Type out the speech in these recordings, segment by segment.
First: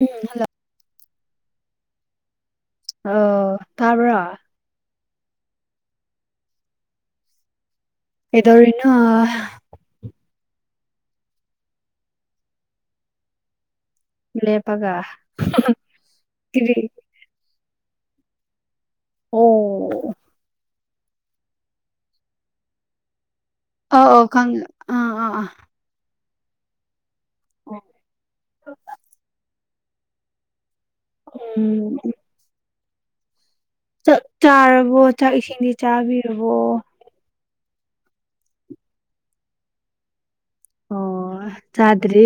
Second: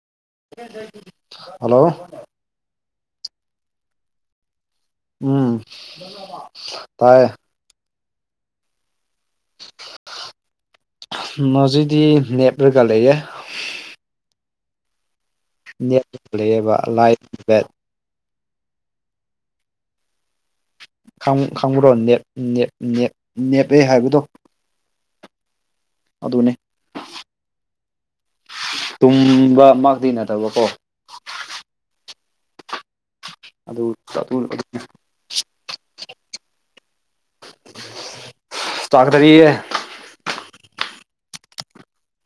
ꯎꯝ hello hello ꯑ ꯇꯥꯕ꯭ꯔꯥ ꯎꯝ ꯇꯥꯏꯌꯦ ꯀꯩꯗꯧꯔꯤ ꯅꯣ ꯍꯧꯖꯤꯗꯤ ꯂꯦꯞꯂꯒ ꯂꯩꯌꯦ ꯂꯦꯄꯒ ꯂꯩꯄꯒ ꯂꯩꯌꯦꯕꯥ ꯂꯥꯏꯠ ꯕꯦꯠ ꯑꯣ ꯈ ꯈꯉꯨꯔꯣ ꯅꯦꯠ ꯅꯦꯠ ꯅꯦꯠ ꯅꯦꯞꯑꯦ ꯑ ꯍꯥꯏꯕꯗꯣ ꯑꯣ ꯈꯪ ꯑꯥ ꯑꯥ ꯑꯗꯨꯅꯦ ꯑꯥ ꯇꯨꯝꯕ ꯃꯛꯇꯤ ꯅꯠꯇꯕꯀꯣ ꯎꯝ ꯑꯗꯨ ꯆꯥꯛ ꯆꯥꯔꯕꯣ ꯆꯥꯛ ꯏꯁꯤꯡꯗꯤ ꯆꯥꯕꯤꯔꯕꯣ ꯆꯥꯗꯥꯔꯤꯌꯦ ꯑꯣ ꯆꯥꯗ꯭ꯔꯤ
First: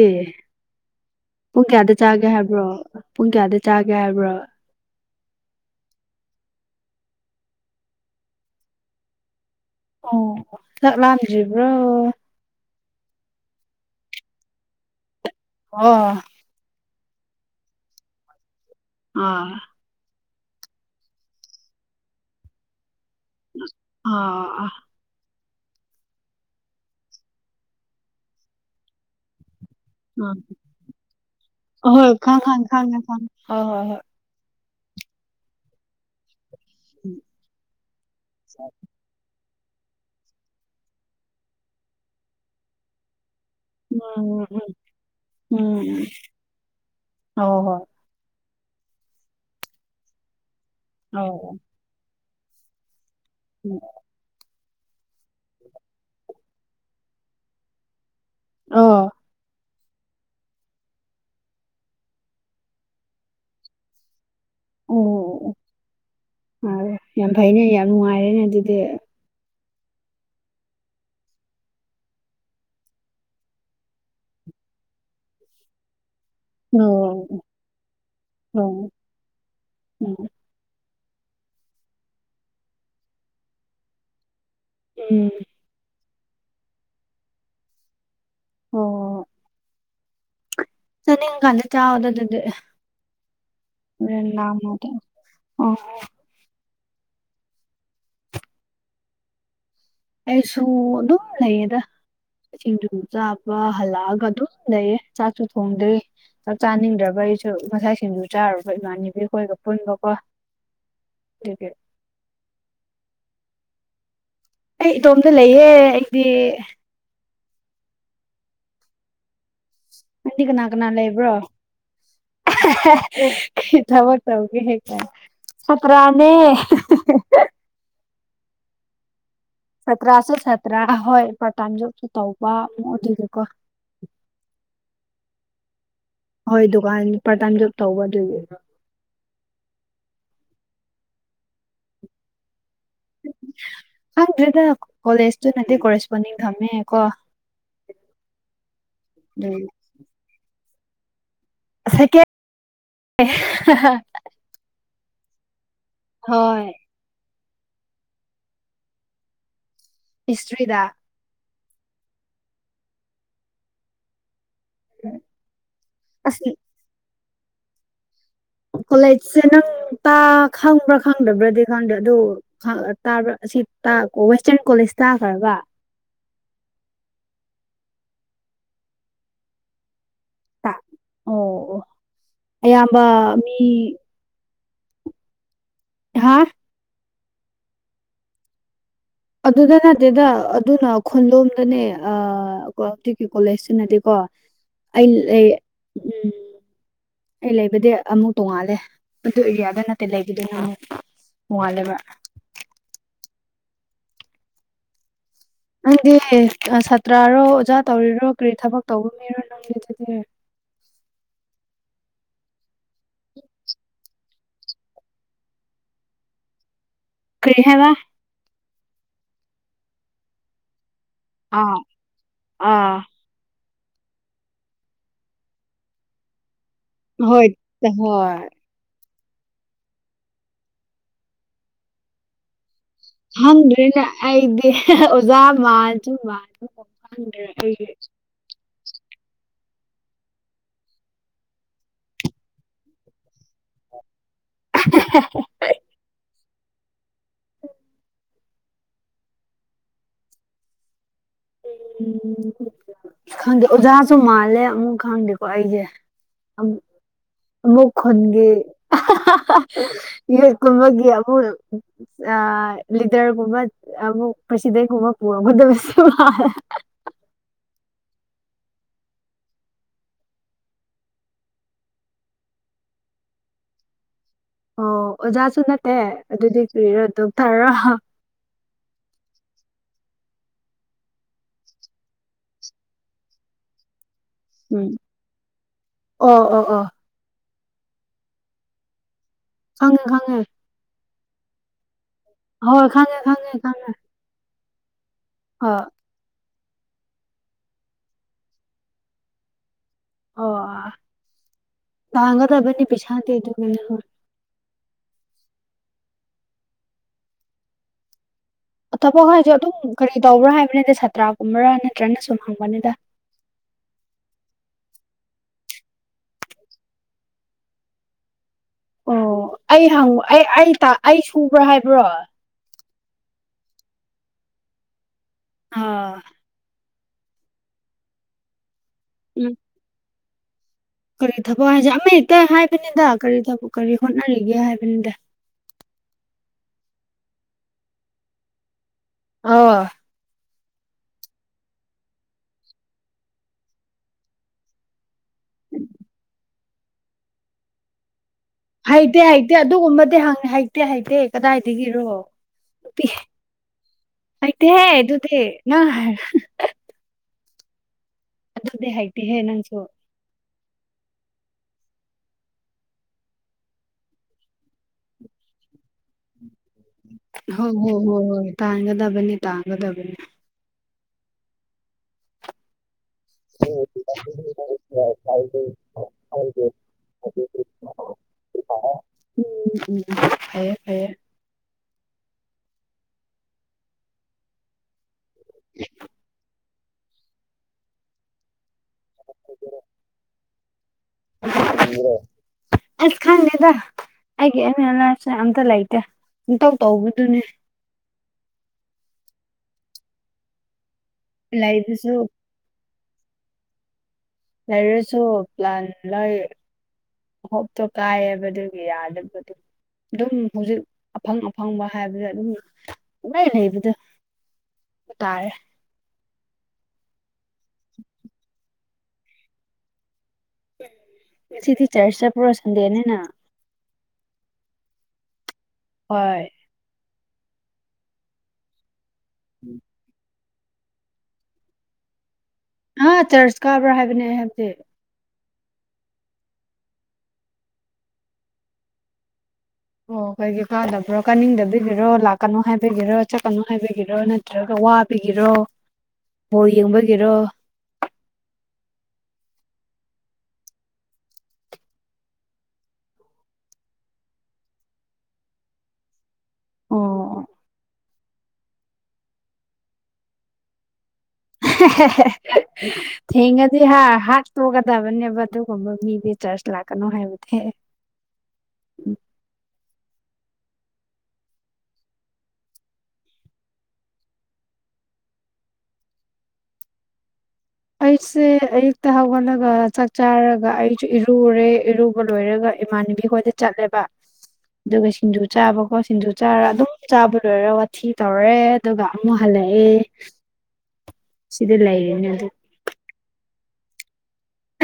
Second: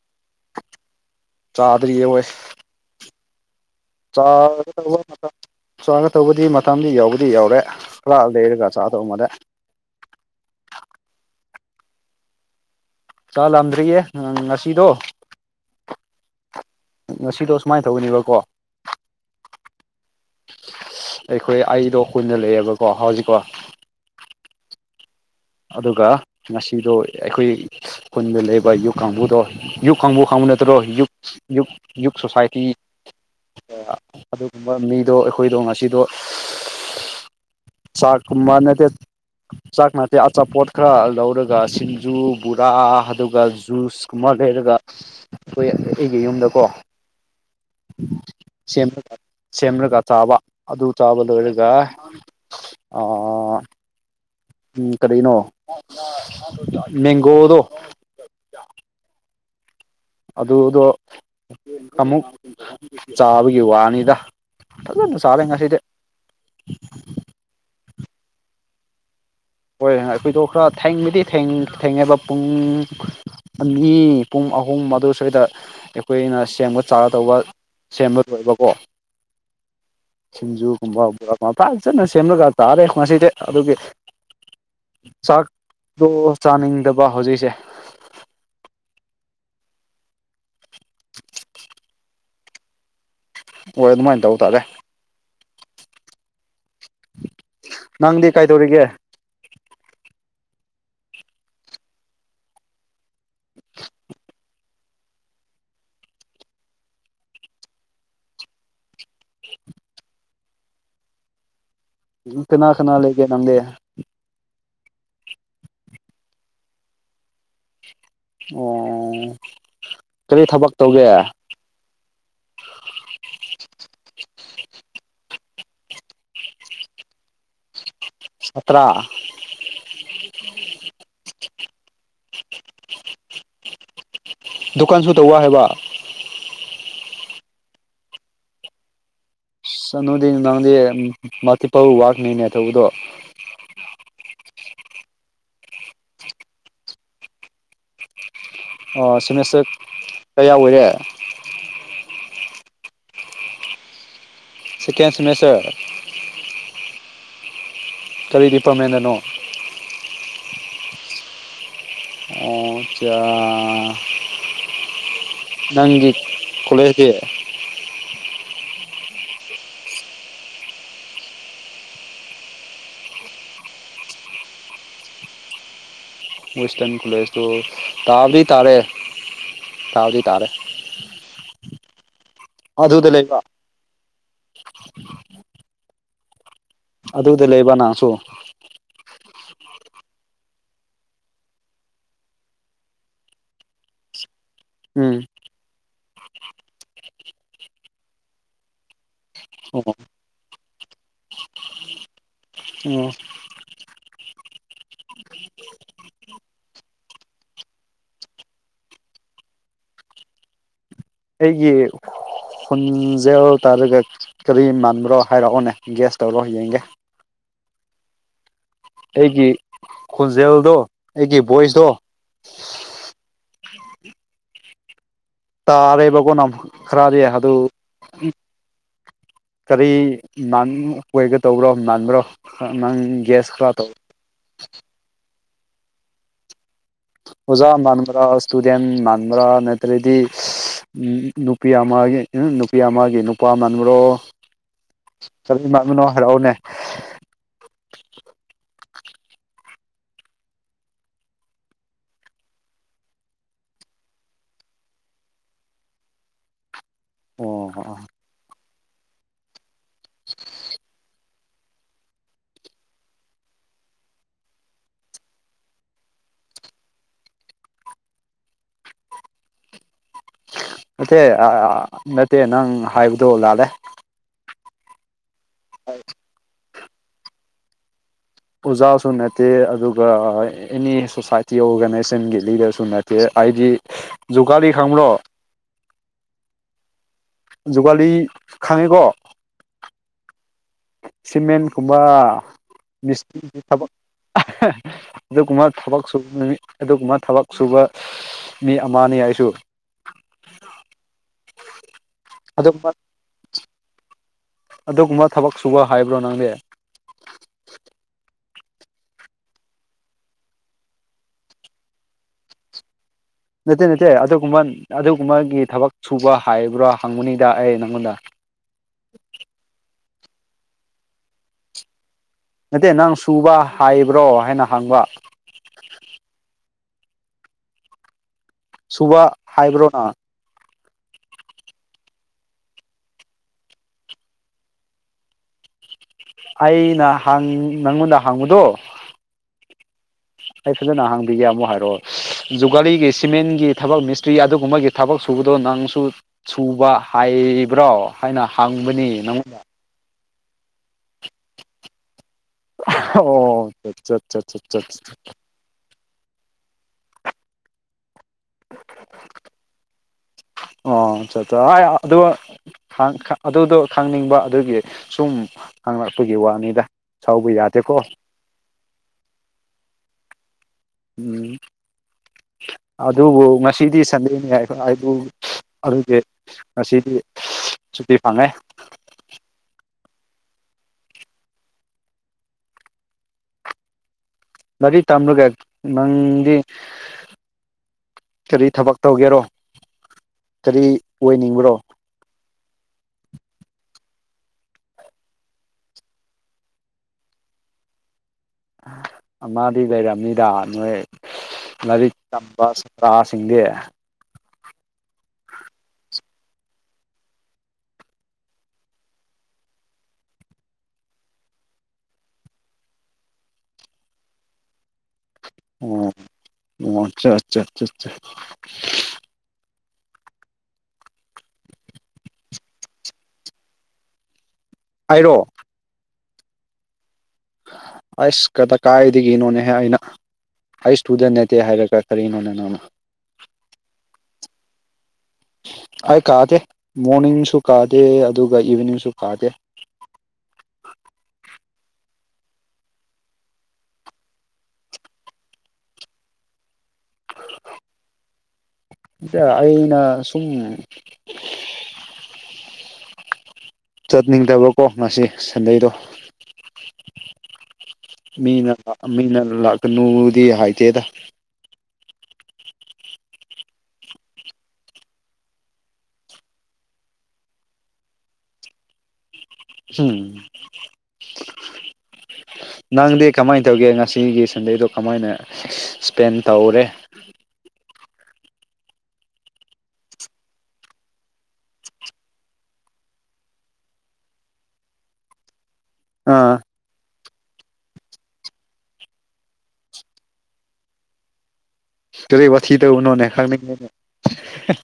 ꯄꯨꯡ ꯀꯌꯥꯗ ꯆꯥꯗ꯭ꯔꯤꯌꯦ ꯆꯥꯒꯦ ꯍꯥꯏꯕ꯭ꯔꯣ ꯄꯨꯡ ꯀꯌꯥꯗ ꯆꯥꯒꯦ ꯍꯥꯏꯕ꯭ꯔꯣ ꯆꯔ ꯆꯥꯒ ꯊꯧꯕꯗꯤ ꯃꯇꯝꯗꯤ ꯌꯥꯎꯕꯗꯤ ꯌꯥꯎꯔꯦ ꯉꯥꯏꯍꯥꯛ ꯂꯩꯔꯒ ꯆꯥꯗꯧ ꯃꯥꯜꯂꯦ ꯑꯣ ꯆꯥꯛ ꯂꯝꯗ꯭ꯔꯤꯕ꯭ꯔꯣ ꯆꯥꯛ ꯂꯝꯗꯔ꯭ꯤꯌꯦ ꯉꯁꯤꯗꯣ ꯑꯣ ꯉꯁꯤꯗꯣ ꯁꯨꯃꯥꯏꯅ ꯇꯧꯅꯦꯕꯀꯣ ꯑꯥ ꯑꯩꯈꯣꯏ ꯑꯩꯗꯣ ꯀꯨꯏꯅ ꯂꯩꯌꯦꯕꯀꯣ ꯍꯧꯖꯤꯛ ꯑ ꯑꯗꯨꯒ ꯉꯁꯤꯗꯣ ꯑꯩꯈꯣꯏ ꯈꯨꯟꯗ ꯂꯩꯕ ꯌꯨ ꯀꯥꯡꯕꯨꯗꯣ ꯌꯨꯛ ꯀꯥꯡꯕꯨ ꯎꯝ ꯈꯪꯕ ꯅꯠꯇ꯭ꯔꯣ ꯌꯨꯛ ꯑꯍꯣꯏ ꯌꯨꯛ ꯈꯪ ꯈꯪ ꯁꯣꯁꯥꯏꯇꯤ ꯈꯪꯉꯦ ꯈꯪꯉꯦ ꯍꯣꯏ ꯍꯣꯏ ꯍꯣꯏ ꯁꯨꯝ ꯃꯤꯗꯣ ꯑꯩꯈꯣꯏꯗꯣ ꯉꯁꯤꯗꯣ ꯆꯥꯛ ꯑꯃꯥ ꯅꯠꯇꯦ ꯆꯅꯥ ꯑꯦ ꯑꯆꯥꯄꯣꯠ ꯈꯔ ꯂꯧꯔꯒ ꯁꯤꯡꯖꯨ ꯕꯣꯔꯥ ꯑꯗꯨꯒ ꯎꯝ ꯖꯨꯁ ꯀꯨꯝꯕ ꯂꯩꯔꯒ ꯎꯝ ꯎꯝ ꯑꯩꯈꯣꯏ ꯎꯝ ꯑꯩꯒꯤ ꯌꯨꯝꯗꯀꯣ ꯍꯣꯏ ꯍꯣꯏ ꯁꯦꯝꯒ ꯁꯦꯝꯂꯒ ꯆꯥꯕ ꯑꯗꯨ ꯆꯥꯕ ꯂꯣꯏꯔꯒ ꯑꯥ ꯎꯝ ꯎꯝ ꯀꯔꯤꯅꯣ ꯃꯦꯡꯒꯣ ꯗꯣ ꯑ ꯑꯗꯨꯗꯣ ꯑꯃꯨꯛ ꯆꯥꯕꯒꯤ ꯋꯥꯅꯤꯗ ꯁꯕ ꯌꯦ ꯑꯣ ꯉꯁꯤꯗꯦ ꯃ ꯑꯔꯅꯦ ꯑꯗꯨꯗꯤ ꯍꯣꯏ ꯊꯣꯏꯗꯣꯛꯈ꯭ꯔ ꯊꯦꯡꯕꯗꯤ ꯊꯦꯡꯅꯩꯕ ꯄꯨꯡ ꯑꯅꯤ ꯄꯨꯡ ꯑꯍꯨꯝ ꯑꯗꯨ ꯁ꯭ꯋꯥꯏꯗ ꯑꯩꯈꯨꯏꯅ ꯁꯦꯝꯕ ꯆꯥꯒꯗꯧꯕ ꯎꯝ ꯁꯦꯝꯕ ꯂꯣꯏꯕꯀꯣ ꯁꯤꯡꯖꯨꯒꯨꯝꯕ ꯒ ꯄꯥꯛꯖꯅ ꯁꯦꯝꯂꯒ ꯇꯥꯔꯦ ꯉꯁꯤꯗꯤ ꯑꯗꯨꯒꯤ ꯎꯝ ꯑꯣ ꯆꯥꯅꯤꯡꯗꯕ ꯍꯧꯖꯤꯛꯁꯦ ꯆꯅꯤꯤꯡ ꯀꯂꯦ ꯆꯥꯗꯗꯗꯤ ꯍꯣꯏ ꯑꯗꯨꯃꯥꯏꯅ ꯇꯧꯕ ꯇꯥꯔꯦ ꯑꯣ ꯅꯪꯗꯤ ꯀꯥꯏꯗꯧꯔꯤꯒꯦ ꯑꯩꯁꯨ ꯑꯗꯨꯝ ꯂꯩꯌꯦꯗ ꯁꯤꯡꯖꯨ ꯆꯥꯕ ꯍꯜꯂꯛꯑꯒ ꯑꯗꯨꯝ ꯂꯩꯌꯦ ꯆꯥꯛꯁꯨ ꯊꯣꯡꯗ꯭ꯣꯏ ꯆꯥꯛ ꯆꯥꯅꯤꯡꯗ꯭ꯔꯕ ꯑꯩꯁꯨ ꯃꯁꯥꯏꯁꯤꯡꯁꯨ ꯆꯥꯔꯨꯕ ꯏꯃꯥꯟꯅꯕꯤ ꯑꯩꯈꯣꯏꯒ ꯄꯨꯟꯕꯀꯣ ꯍꯦ ꯎ ꯀꯅꯥ ꯈꯅꯥ ꯂꯩꯒꯦ ꯅꯪꯦ ꯑꯩ ꯏꯇꯣꯝꯇ ꯂꯩꯌꯦ ꯑꯩꯗꯤ ꯑꯣ ꯍꯥꯏꯗꯤ ꯀꯔꯤ ꯀꯅꯥ ꯊꯕꯛ ꯀꯅꯥ ꯇꯧꯒꯦ ꯂꯩꯕ꯭ꯔꯣ ꯊꯕꯛ ꯇꯧꯒꯦ ꯍꯦ ꯀ ꯄꯇꯔꯥꯅꯦ ꯁꯇ꯭ꯔꯥ ꯁꯥꯇ꯭ꯔꯥꯁꯨ ꯁꯥꯠꯇ꯭ꯔꯥ ꯍꯣꯏ ꯄꯇꯝꯖꯁꯨ ꯇꯧꯕ ꯑꯃꯗꯦꯀꯣ ꯗꯨꯀꯥꯟꯁꯨ ꯇꯧꯧꯕ ꯍꯥꯏꯕ ꯍꯣꯏ ꯗꯨꯀꯥꯟ ꯄꯥꯔꯠ ꯇꯥꯏꯝ ꯖꯣꯕ ꯇꯧꯕ ꯑꯗꯨꯏꯗꯤ ꯁ ꯅꯗꯤ ꯅꯪꯗꯤ ꯃꯊꯤꯐ ꯋꯥꯛꯅꯤꯅꯦ ꯊꯧꯕꯗꯣ [inaudible] ꯈꯪꯗ꯭ꯔꯦꯗ ꯀꯣꯂꯦꯖꯇꯨꯅꯗꯤ ꯀꯣꯔꯦꯁꯄꯣꯟꯗꯤꯡ ꯊꯝꯃꯦꯀꯣ ꯑꯣ ꯁꯤꯃꯦꯁꯇꯔ ꯀꯌꯥꯌꯥꯎꯏꯔꯦ [unintelligible] ꯁꯀꯦꯟ ꯁꯤꯦꯃꯦꯁꯇꯔ ꯍꯣꯏ ꯀꯔꯤ ꯗꯤꯄꯥꯔꯠꯃꯦꯟꯗꯅꯣ ꯍꯤꯁꯇ꯭ꯔꯤꯗ ꯑꯣ ꯆꯥ ꯅꯪꯒꯤ ꯑꯁ ꯀꯂꯦꯗꯤꯦ ꯀꯣꯂꯦꯖꯁꯦ ꯅꯪ ꯇꯥ ꯈꯪꯕ꯭ꯔꯥ ꯈꯪꯗꯕ꯭ꯔꯗꯤ ꯈꯪꯗ꯭ꯔꯦ ꯑꯗꯨꯥꯕ꯭ꯔꯥ ꯑꯁꯤ ꯇꯣ ꯋꯦꯁꯇꯔꯟ ꯀꯣꯂꯦꯖ ꯇꯥꯈ꯭ꯔꯕ ꯋꯦꯁꯇꯔꯟ ꯀꯣꯂꯦꯖ ꯇ ꯇꯥꯕꯗꯤ ꯇꯥꯔꯦ ꯇꯥꯕꯗꯤ ꯇꯥꯔꯦ ꯇꯥ ꯑꯣ ꯑꯌꯥꯝꯕ ꯑꯗꯨꯗ ꯂꯩꯕ ꯃꯤ ꯍꯥꯥ ꯑꯗꯨꯗꯤ ꯂꯩꯕꯅꯁꯨ ꯑꯗꯨꯗ ꯅꯠꯇꯦꯗ ꯑꯗꯨꯅ ꯈꯨꯣꯟꯂꯣꯝꯗꯅꯦ ꯍꯧꯖꯤꯛꯀꯤ ꯀꯣꯂꯦꯖꯇ ꯅꯠꯇꯦꯀꯣ ꯑ ꯑ ꯑꯩ ꯂꯩꯕꯗꯤ ꯑꯃꯨꯛ ꯇꯣꯡꯉꯥꯜꯂꯦ ꯑꯗꯨ ꯑꯦꯔꯤꯌꯥꯗ ꯑꯣ ꯅꯠꯇꯦ ꯂꯩꯕꯗꯣꯏꯅ ꯑꯃꯨꯛ ꯃꯥꯂꯕ ꯎꯝ ꯅꯪꯗꯤ ꯁꯥꯇ꯭ꯔꯔꯣ ꯑꯣꯖꯥ ꯇꯧꯔꯤꯔꯣ ꯀꯔꯤ ꯊꯕꯛ ꯇꯧꯕ ꯃꯤꯔꯣ ꯅꯪꯒꯦ ꯑꯗꯨꯗꯤ [inaudible] ꯑꯩꯒꯤ ꯍꯨꯟꯖꯦꯜꯨ ꯇꯥꯔꯒ ꯀꯔꯤ ꯃꯥꯟꯕ꯭ꯔꯣ ꯍꯥꯏꯔꯛꯑꯣꯅꯦ ꯒ꯭ꯌꯥꯁ ꯇꯧꯔꯣ ꯌꯦꯡꯒꯦ ꯀꯔꯤ ꯍꯥꯏꯕ ꯑꯩꯒꯤ ꯈꯣꯟꯖꯦꯜꯗꯣ ꯑꯩꯒꯤ ꯑꯥ ꯚꯣꯏꯁꯇꯣ ꯑꯥ ꯇꯥꯔꯦꯕꯀꯣ ꯅ ꯈꯔꯗꯤ ꯍꯣꯏ ꯑꯗꯨ ꯍꯣꯏ ꯀꯔꯤ ꯃ ꯑꯣꯏꯒ ꯇꯧꯕ꯭ꯔꯣ ꯃꯥꯟꯕ꯭ꯔꯣ ꯅꯪ ꯒ꯭ꯌꯥꯁ ꯈꯔ ꯍꯪ꯭ꯔꯦ ꯇꯧ ꯑꯩꯗꯤ ꯑꯣꯖꯥ ꯃꯥꯖꯨ ꯃꯥ ꯑꯣꯖꯥ ꯃꯥꯟꯃꯔ ꯁꯇꯨꯗꯦꯟ ꯃꯥꯟꯃꯔꯥ ꯅ ꯑꯗꯩꯗꯤ ꯅꯨꯄꯤ ꯑꯃꯒꯤ ꯅꯨꯄꯤ ꯑꯃꯒꯤ ꯅꯨꯄꯥ ꯃꯥꯟꯕꯣ ꯆꯂ ꯏꯃꯃꯤꯅꯣ ꯍꯥꯏꯔꯛꯑꯣꯅꯦ ꯎꯝ ꯈꯨ ꯈꯪꯗꯦ ꯑꯣꯖꯥꯁꯨ ꯃꯥꯜꯂꯦ ꯑꯃꯨꯛ ꯈꯪꯗꯦꯀꯣ ꯑꯩꯁꯦ ꯑꯃꯨꯛ ꯑꯣ ꯈꯒ ꯌꯨ ꯀꯨꯝꯕꯒꯤ ꯑꯃꯨꯛ ꯂꯤꯗꯔꯒꯨꯝꯕ ꯑꯃꯨꯛ ꯄ꯭ꯔꯁꯤꯗꯦꯟ ꯃ ꯀꯕꯨꯗꯦꯁ ꯅꯠꯇꯦ ꯅꯠꯇꯦ ꯅꯪ ꯍꯥꯏꯕꯗꯣ ꯂꯥꯜꯂꯦ ꯑꯣ ꯑꯣꯖꯥꯁꯨ ꯅꯠꯇꯦ ꯑꯗꯨꯗꯤ ꯀꯔꯤꯔꯣ ꯑꯗꯨ ꯇꯥꯔ ꯑꯣꯖꯥꯁꯨ ꯅꯠꯇꯦ ꯑꯗꯨꯒ ꯑꯦꯅꯤ ꯁꯣꯁꯥꯏꯇꯤ ꯑꯣꯔꯒꯅꯥꯏꯖꯦꯁꯟꯒꯤ ꯂꯤꯗꯔꯁꯨ ꯅꯠꯇꯦ ꯑꯩꯗꯤ ꯖꯨꯒꯥꯂꯤ ꯎꯝ ꯈꯪꯕ꯭ꯔꯣ ꯑꯣ ꯑꯣ ꯑꯣ ꯖꯨꯒꯥꯂꯤ ꯈꯉꯦꯀꯣ ꯈꯪꯉꯦ ꯈꯪꯉꯦ ꯁꯤꯃꯦꯟ ꯀꯨꯝꯕ ꯍꯣꯏ ꯈꯪꯉꯦ ꯈꯪꯉꯦ ꯃꯤꯁꯇ꯭ꯔꯤꯁꯤ ꯈꯪꯉꯦ ꯊꯕꯛ ꯑꯗꯨꯒꯨꯝꯕ ꯍꯣꯏ ꯊꯕꯛ ꯁꯨꯕ ꯅꯨꯃꯤ ꯑꯗꯨꯒꯨꯝꯕ ꯊꯕꯛ ꯁꯨꯕ ꯃꯤ ꯑꯃꯅꯤ ꯑꯩꯁꯨ ꯑꯣ ꯇꯥꯡꯒꯗꯕꯅꯤ ꯑꯗꯨꯒꯨꯝꯕ ꯄꯥꯗꯤ ꯑꯗꯨꯃꯤꯅ ꯍ ꯑꯗꯨꯒꯨꯝꯕ ꯊꯕꯛ ꯁꯨꯕ ꯍꯥꯏꯕ꯭ꯔꯣ ꯅꯪꯗꯤꯦ ꯊꯕꯛ ꯍꯥꯏꯁꯨ ꯑꯗꯨꯝ ꯀꯔꯤ ꯇꯧꯕ꯭ꯔꯥ ꯍꯥꯏꯕꯅꯤꯗ ꯁꯥꯇ꯭ꯔꯥꯒꯨꯝꯕꯔꯥ ꯅꯠꯇ꯭ꯔꯅ ꯁꯨꯝ ꯍꯪꯕꯅꯤꯗ ꯅꯠꯇꯦ ꯅꯠꯇꯦ ꯑꯗꯨꯒꯨꯝꯕ ꯑꯗꯨꯒꯨꯝꯕꯒꯤ ꯊꯕꯛ ꯁꯨꯕ ꯍꯥꯏꯕ꯭ꯔꯣ ꯍꯪꯕꯅꯤꯗ ꯑꯩ ꯅꯪꯉꯣꯟꯗ ꯑꯣ ꯑꯩ ꯍꯪ ꯑꯩ ꯑꯩ ꯁꯨꯕ꯭ꯔꯥ ꯍꯥꯏꯕ꯭ꯔꯣ ꯅꯠꯇꯦ ꯅꯪ ꯁꯨꯕ ꯍꯥꯏꯕ꯭ꯔꯣ ꯍꯥꯏꯅ ꯍꯪꯕ ꯑꯥ ꯁꯨꯕ ꯎꯝ ꯍꯥꯏꯕ꯭ꯔꯣꯅ ꯀꯔꯤ ꯊꯕꯛ ꯍꯥꯏꯁꯦ ꯑꯃ ꯍꯦꯛꯇ ꯍꯥꯏꯕꯅꯤꯗ ꯀꯔꯤ ꯊ ꯀꯔꯤ ꯍꯣꯠꯅꯔꯤꯒꯦ ꯍꯥꯏꯕꯅꯤꯗ [inaudible] ꯑꯩꯅ ꯍꯥꯡ ꯅꯪꯉꯣꯟꯗ ꯍꯥꯡꯕꯨꯗꯣ ꯑ ꯑꯩ ꯐꯖꯅ ꯍꯥꯡꯕꯤꯒꯦ ꯑꯃꯨꯛ ꯍꯥꯏꯔꯛꯑꯣ ꯖꯨꯒꯥꯂꯤꯒꯤ ꯁꯤꯃꯦꯟꯒꯤ ꯊꯕꯛ ꯃꯤꯁꯇ꯭ꯔꯤ ꯑꯗꯨꯒꯨꯝꯕꯒꯤ ꯊꯕꯛ ꯁꯨꯕꯗꯣ ꯅꯪꯁꯨ ꯁꯨꯕ ꯍꯥꯏ ꯍꯕ꯭ꯔꯣ ꯍꯩꯇꯦ ꯍꯩꯇꯦ ꯑꯗꯨꯒꯨꯝꯕꯗꯤ ꯍꯪꯉ ꯍꯩꯇꯦ ꯍꯩꯇꯦ ꯀꯗꯥꯏꯗꯒꯤꯔꯣ ꯑꯣ ꯆꯠ ꯆꯠ ꯆꯠ ꯑꯛꯇ ꯍꯦ ꯆꯠ ꯑꯗꯨꯗꯤ ꯑꯗꯨꯗꯦ ꯍꯥꯏꯇꯍꯦ ꯅꯪꯁꯨꯣ ꯑꯣ ꯆꯠꯇ ꯑꯗꯨ ꯑꯗꯨꯗꯣ ꯈꯪꯅꯤꯡꯕ ꯑꯗꯨꯒꯤ ꯁꯨꯝ ꯍꯥꯡꯪꯂꯛꯄꯒꯤ ꯋꯥꯅꯤ ꯍꯣ ꯍꯣ ꯍꯣ ꯍꯣꯏ ꯇꯥꯡꯒꯗꯕꯅꯤ ꯇꯥꯡꯒꯗꯕꯅꯤ ꯎꯝ ꯑꯗꯨꯕꯨ ꯉꯁꯤꯗꯤ ꯁꯟꯗꯦꯅꯤ ꯑꯩꯕꯨ ꯑꯗꯨꯗꯤ ꯉꯁꯤꯗꯤ ꯁꯨꯇꯤ ꯐꯥꯉꯦ ꯎꯝ ꯎꯝ ꯐꯩꯌꯦ ꯐꯩꯌꯦ ꯂꯥꯏꯔꯤꯛ ꯇꯝꯕꯔꯒ ꯅꯪꯗꯤ ꯀꯔꯤ ꯊꯕꯛ ꯇꯧꯒꯦꯔꯣ ꯀꯔꯤ ꯑꯣꯏꯅꯤꯡꯕ꯭ꯔꯣ ꯑꯁ ꯈꯥꯟꯗ‌ꯦꯗ ꯑꯩꯒꯤ ꯑꯦꯝ ꯏꯟ ꯂꯥꯏꯐꯁ‌ꯦ ꯑꯝꯇ ꯂꯩꯇꯦ ꯄꯪꯇꯧ ꯇꯧꯕꯗꯨꯅꯦ ꯑꯃꯗꯤ ꯂꯩꯔꯝꯃꯤꯗ ꯅꯣꯏ ꯂꯩꯕꯁꯨ ꯂꯥꯏꯔꯤꯛ ꯇꯝꯕ ꯆꯥꯁꯤꯡꯗꯤ ꯂꯩꯔꯁꯨ ꯄ꯭ꯂꯥꯟ ꯂꯥꯏ ꯍꯣꯞꯇꯣ ꯀꯥꯏꯑꯕ ꯑꯗꯨꯒꯤ ꯌꯥꯗꯕꯗꯨ ꯑꯗꯨꯝ ꯍꯧꯖꯤꯛ ꯑꯐꯪ ꯑꯐꯪꯕ ꯍꯥꯏꯕꯗ ꯑꯗꯨꯝꯂꯥꯏ ꯂꯩꯕꯗ ꯑꯣ ꯑꯣ ꯑꯆꯥ ꯑꯆꯥ ꯑ ꯉꯁꯤꯗꯤ ꯆꯥ꯭ꯔꯆ ꯆꯠꯄ꯭ꯔ‌ꯣ ꯁꯟꯗꯤꯅꯦ ꯅ ꯍꯥꯏꯔꯣ ꯍꯣꯏ ꯑꯁ ꯀꯗ ꯀꯥꯏꯗꯤꯒ ꯅꯣꯅꯦ ꯍꯥꯏ ꯑꯩꯅ ꯑꯩ ꯏꯁꯇꯨꯗꯦꯟ ꯅꯠꯇꯦ ꯍꯥꯏꯔꯒ ꯀꯔꯤꯅꯣ ꯅꯪ ꯑ ꯆꯥ꯭ꯔꯆ ꯀꯥꯕ꯭ꯔꯥ ꯍꯥꯏꯕꯅꯦ ꯑꯩ ꯍꯥꯏꯗꯤ ꯑꯩ ꯀꯥꯗꯦ ꯃꯣꯔꯅꯤꯡꯁꯨ ꯀꯥꯗꯦ ꯑꯗꯨꯒ ꯏꯚꯤꯅꯤꯡꯁꯨ ꯀꯥꯗꯦ ꯑꯣ ꯀꯩꯒꯤꯩ ꯀꯥꯗꯕ꯭ꯔꯣ ꯀꯥꯅꯤꯡꯗꯕꯤꯒꯤꯔꯣ ꯂꯥꯛꯀꯅꯣ ꯍꯥꯏꯕꯤꯒꯤꯔꯣ ꯆꯠꯀꯅꯨ ꯍꯥꯏꯕꯤꯒꯤꯔꯣ ꯅꯠꯇ꯭ꯔꯒ ꯋꯥꯕꯒꯤꯔꯣ ꯕ‌ꯣꯜ ꯌꯦꯡꯕꯒꯤꯔꯣ ꯏꯆ ꯑꯩꯩꯅ ꯁꯨꯝ ꯆꯠꯅꯤꯡꯗꯕꯀꯣ ꯉꯁꯤ ꯁꯟꯗ‌ꯦꯗꯣ ꯑꯣ ꯃꯤꯅ ꯃꯤꯅ ꯂꯥꯛꯀꯅꯨꯗꯤ ꯍꯥꯏꯇꯦꯗ ꯊꯦꯡꯉꯗꯤ ꯍꯥ ꯍꯥ ꯇꯣꯛꯀꯗꯕꯅꯦꯕ ꯑꯗꯨꯒꯨꯝꯕ ꯃꯤꯗꯤ ꯆꯠꯂꯦ ꯆꯥ꯭ꯔꯆ ꯂꯥꯛꯀꯅꯨ ꯍꯥꯏꯕꯗꯤ ꯎ ꯎꯝ [inaudible] ꯅꯪꯗꯤ ꯀꯃꯥꯏꯅ ꯇꯧꯒꯦ ꯉꯁꯤꯒꯤ ꯁꯟꯗꯦꯗꯣ ꯀꯃꯥꯏꯅ ꯏꯁꯄꯦꯟ ꯇꯧꯔꯦ ꯑꯩꯁꯦ ꯑꯌꯨꯛꯇ ꯍꯧꯒꯠꯂꯒ ꯆꯥꯛ ꯆꯥꯔꯒ ꯑꯩꯁꯨ ꯏꯔꯨꯔꯦ ꯏꯔꯨꯕ ꯂꯣꯏꯔꯒ ꯏꯃꯥꯟꯅꯕꯤ ꯈꯣꯏꯗ ꯆꯠꯂꯦꯕ ꯑꯗꯨꯒ ꯁꯤꯡꯖꯨ ꯆꯥꯕ ꯀ‌ꯣ ꯁꯤꯡꯖꯨ ꯑꯥ ꯆꯥꯔ ꯑꯗꯨꯝ ꯆꯥꯕ ꯂꯣꯏꯔ ꯋꯥꯊꯤ ꯇꯧꯔꯦ ꯑꯗꯨꯒ ꯑꯃꯨꯛ ꯍꯜꯂꯛꯑꯦ ꯁꯤꯗ ꯂꯩꯔꯤꯅꯦ ꯀꯔꯤ ꯑꯗꯨ ꯋꯥꯊꯤ ꯇꯧꯕꯅ‌ꯣꯅꯦ ꯈꯪꯅꯤꯡ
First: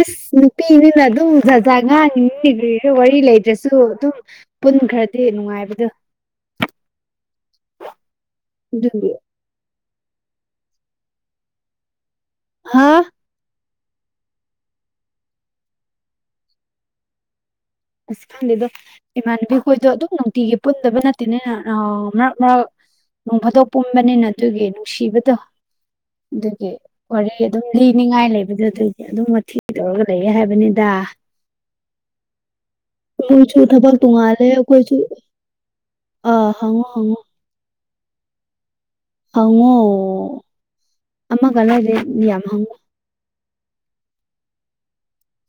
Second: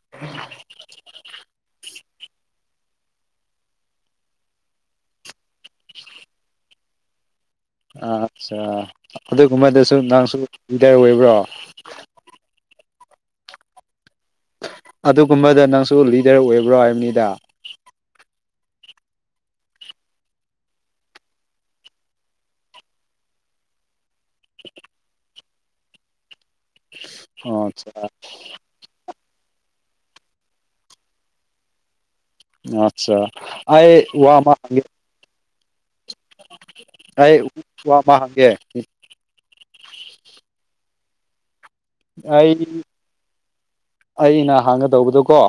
ꯑꯁ ꯅꯨꯄꯤ ꯅꯤꯅ ꯑꯗꯨꯝꯖꯖ ꯉꯥꯡ ꯅꯤꯒ ꯋꯥꯔꯤ ꯂꯩꯗ꯭ꯔꯁꯨ ꯑꯗꯨꯝ ꯄꯨꯟ ꯈꯔꯗꯤ ꯅꯨꯡꯉꯥꯏꯕꯗꯣ [unintelligible] ꯑꯥꯠꯆꯥ ꯑꯗꯨꯒꯤ ꯑꯗꯨꯒꯨꯝꯕꯗꯁꯨ ꯅꯪꯁꯨ ꯂꯤꯗꯔ ꯑꯣꯏꯕ꯭ꯔꯣ ꯍꯥꯥ ꯑꯗꯨꯒꯨꯝꯕꯗ ꯅꯪꯁꯨ ꯂꯤꯗꯔ ꯑꯣꯏꯕ꯭ꯔꯣ ꯍꯥꯏꯕꯅꯤꯗ ꯑꯀꯥꯟꯗꯤꯗꯣ ꯏꯃꯥꯟꯅꯕꯤꯈꯣꯏꯁꯨꯣ ꯑꯗꯨꯝ ꯅꯨꯡꯇꯤꯒꯤ ꯄꯨꯟꯗꯕ ꯅꯠꯇꯦꯅꯤꯅ ꯃꯔꯛ ꯃꯔꯛ ꯅꯣꯡ ꯐꯥꯠꯇꯣꯛ ꯄꯨꯝꯕꯅꯤꯅ ꯑꯗꯨꯒꯤ ꯅꯨꯡꯁꯤꯕꯗꯣ ꯑꯗꯨꯒꯤ ꯋꯥꯔꯤ ꯑꯗꯨꯝ ꯑꯠꯆꯥ ꯂꯤꯅꯤꯡꯉꯥꯏ ꯂꯩꯕꯗꯨ ꯑꯗꯨꯗꯤ ꯑꯗꯨꯝ ꯊꯤ ꯇꯧꯔꯒ ꯂꯩꯌꯦ ꯍꯥꯏꯕꯅꯤꯗ ꯑꯠꯆꯥ ꯀꯣꯏꯁꯨꯨ ꯊꯕꯛ ꯑꯩ ꯇꯣ ꯋꯥ ꯉꯜꯂꯦ ꯑꯃ ꯍꯪꯒꯦ ꯀꯣꯏꯁꯨ ꯑ ꯍꯪꯉ‌ꯣ ꯍꯪꯉ‌ꯣ ꯑꯩ ꯋꯥ ꯑꯃ ꯍꯪꯒꯦ ꯍꯪꯉꯣ ꯑꯃꯒ ꯂꯩꯔ ꯌꯥꯝ ꯑꯩ ꯍꯪꯉꯣ ꯑꯩꯅ ꯍꯥꯡꯒꯗꯧꯕꯗꯨꯣ ꯀꯣ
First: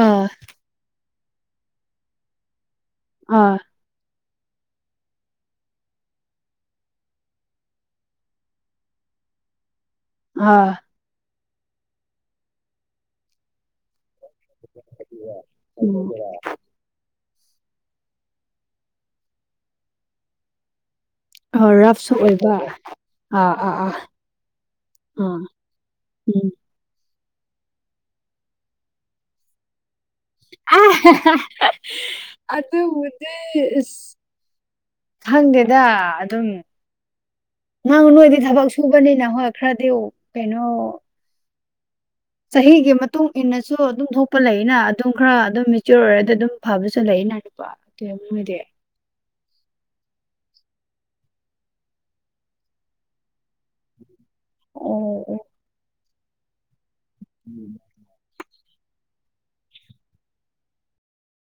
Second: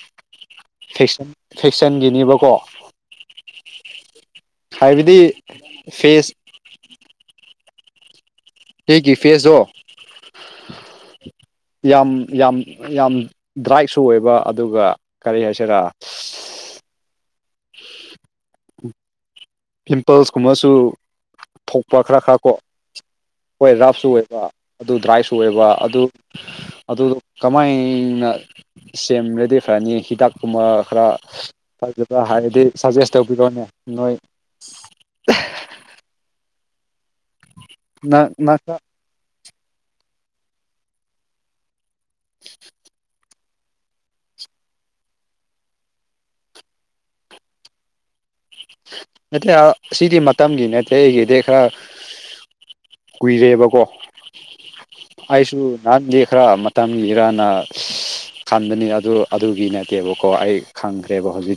ꯑꯥ ꯐ‌ꯦꯁꯟ ꯐꯦꯛꯁꯟꯒꯤꯅꯦꯕꯀꯣ ꯑꯥ ꯍꯥꯏꯕꯗꯤ ꯐꯦꯁ ꯍꯒꯤ ꯐꯦꯁꯁꯨꯣ ꯍꯥꯥ ꯌꯥꯝ ꯌꯥꯝ ꯌꯥꯝ ꯗ꯭ꯔꯥꯏꯁꯨ ꯑꯣꯏꯕ ꯑꯗꯨꯒ ꯀꯔꯤ ꯍꯥꯏꯁꯤꯔꯥ ꯎꯝ ꯄꯤꯝꯄꯜꯁꯀꯨꯝꯕꯁꯨ ꯑ ꯊꯣꯛꯄ ꯔꯐꯁꯨ ꯈꯔ ꯈꯔ ꯀꯣ ꯑꯣꯏꯕ ꯑꯥ ꯍꯣꯏ ꯑꯥ ꯑꯥ ꯔꯐꯁꯨ ꯑꯣꯏꯕ ꯑꯗꯨ ꯗ꯭ꯔꯥꯏꯁꯨ ꯑꯥ ꯑꯣꯏꯕ ꯑꯗꯨ ꯎꯝ ꯑꯗꯨ ꯀꯃꯥꯏꯅ ꯁꯦꯝꯔꯗꯤ ꯐꯔꯅꯤ ꯍꯤꯗꯥꯛꯀꯨꯝꯕ ꯈꯔ ꯐꯖꯕ ꯍꯥꯏꯔꯗꯤ ꯁꯖꯦꯁ ꯑꯗꯨꯕꯨꯗꯤ ꯇꯧꯕꯤꯔꯣꯅꯦ ꯅꯣꯏ ꯏꯁ ꯈꯪꯗꯦꯗ ꯑꯗꯨꯝ ꯅꯪ ꯅꯣꯏꯗꯤ ꯊꯕꯛ ꯁꯨꯕꯅꯤꯅ ꯍꯣꯏ ꯈꯈ꯭ꯔꯗ ꯀꯩꯅꯣ ꯁ ꯍꯤꯒꯤ ꯃꯇꯨꯡ ꯏꯟꯅꯁꯨ ꯑꯗꯨꯝ ꯊꯣꯛꯄ ꯂꯩꯌꯦꯅ ꯑꯗꯨꯝ ꯈꯔ ꯑꯗꯨꯝ ꯃꯦꯆꯌꯣꯔ ꯑꯣꯏꯔꯗꯤ ꯑꯗꯨꯝ ꯐꯕꯁꯨ ꯂꯩꯅ ꯅꯨꯀꯣ ꯑꯗꯨꯨꯡꯒꯤꯗꯤ ꯅꯠꯇꯦ ꯁꯤꯗꯤ ꯃꯇꯝꯒꯤ ꯅꯠꯇꯦ ꯑꯩꯒꯤꯗꯤ ꯈꯔ ꯀꯨꯏꯔꯦꯕ ꯀꯣ ꯑꯣ ꯑꯣ ꯑꯩꯁꯨ ꯅꯍꯥꯟꯗꯤ ꯈꯔ ꯃꯇꯝꯒꯤ ꯏꯔꯅ ꯑ ꯈꯟꯕꯅꯤ ꯑꯗꯨ ꯑꯗꯨꯒꯤ ꯅꯠꯇꯦꯕꯀꯣ ꯑꯩ ꯈꯪꯈ꯭ꯔꯦꯕ ꯍꯧꯖꯤꯛꯇꯤ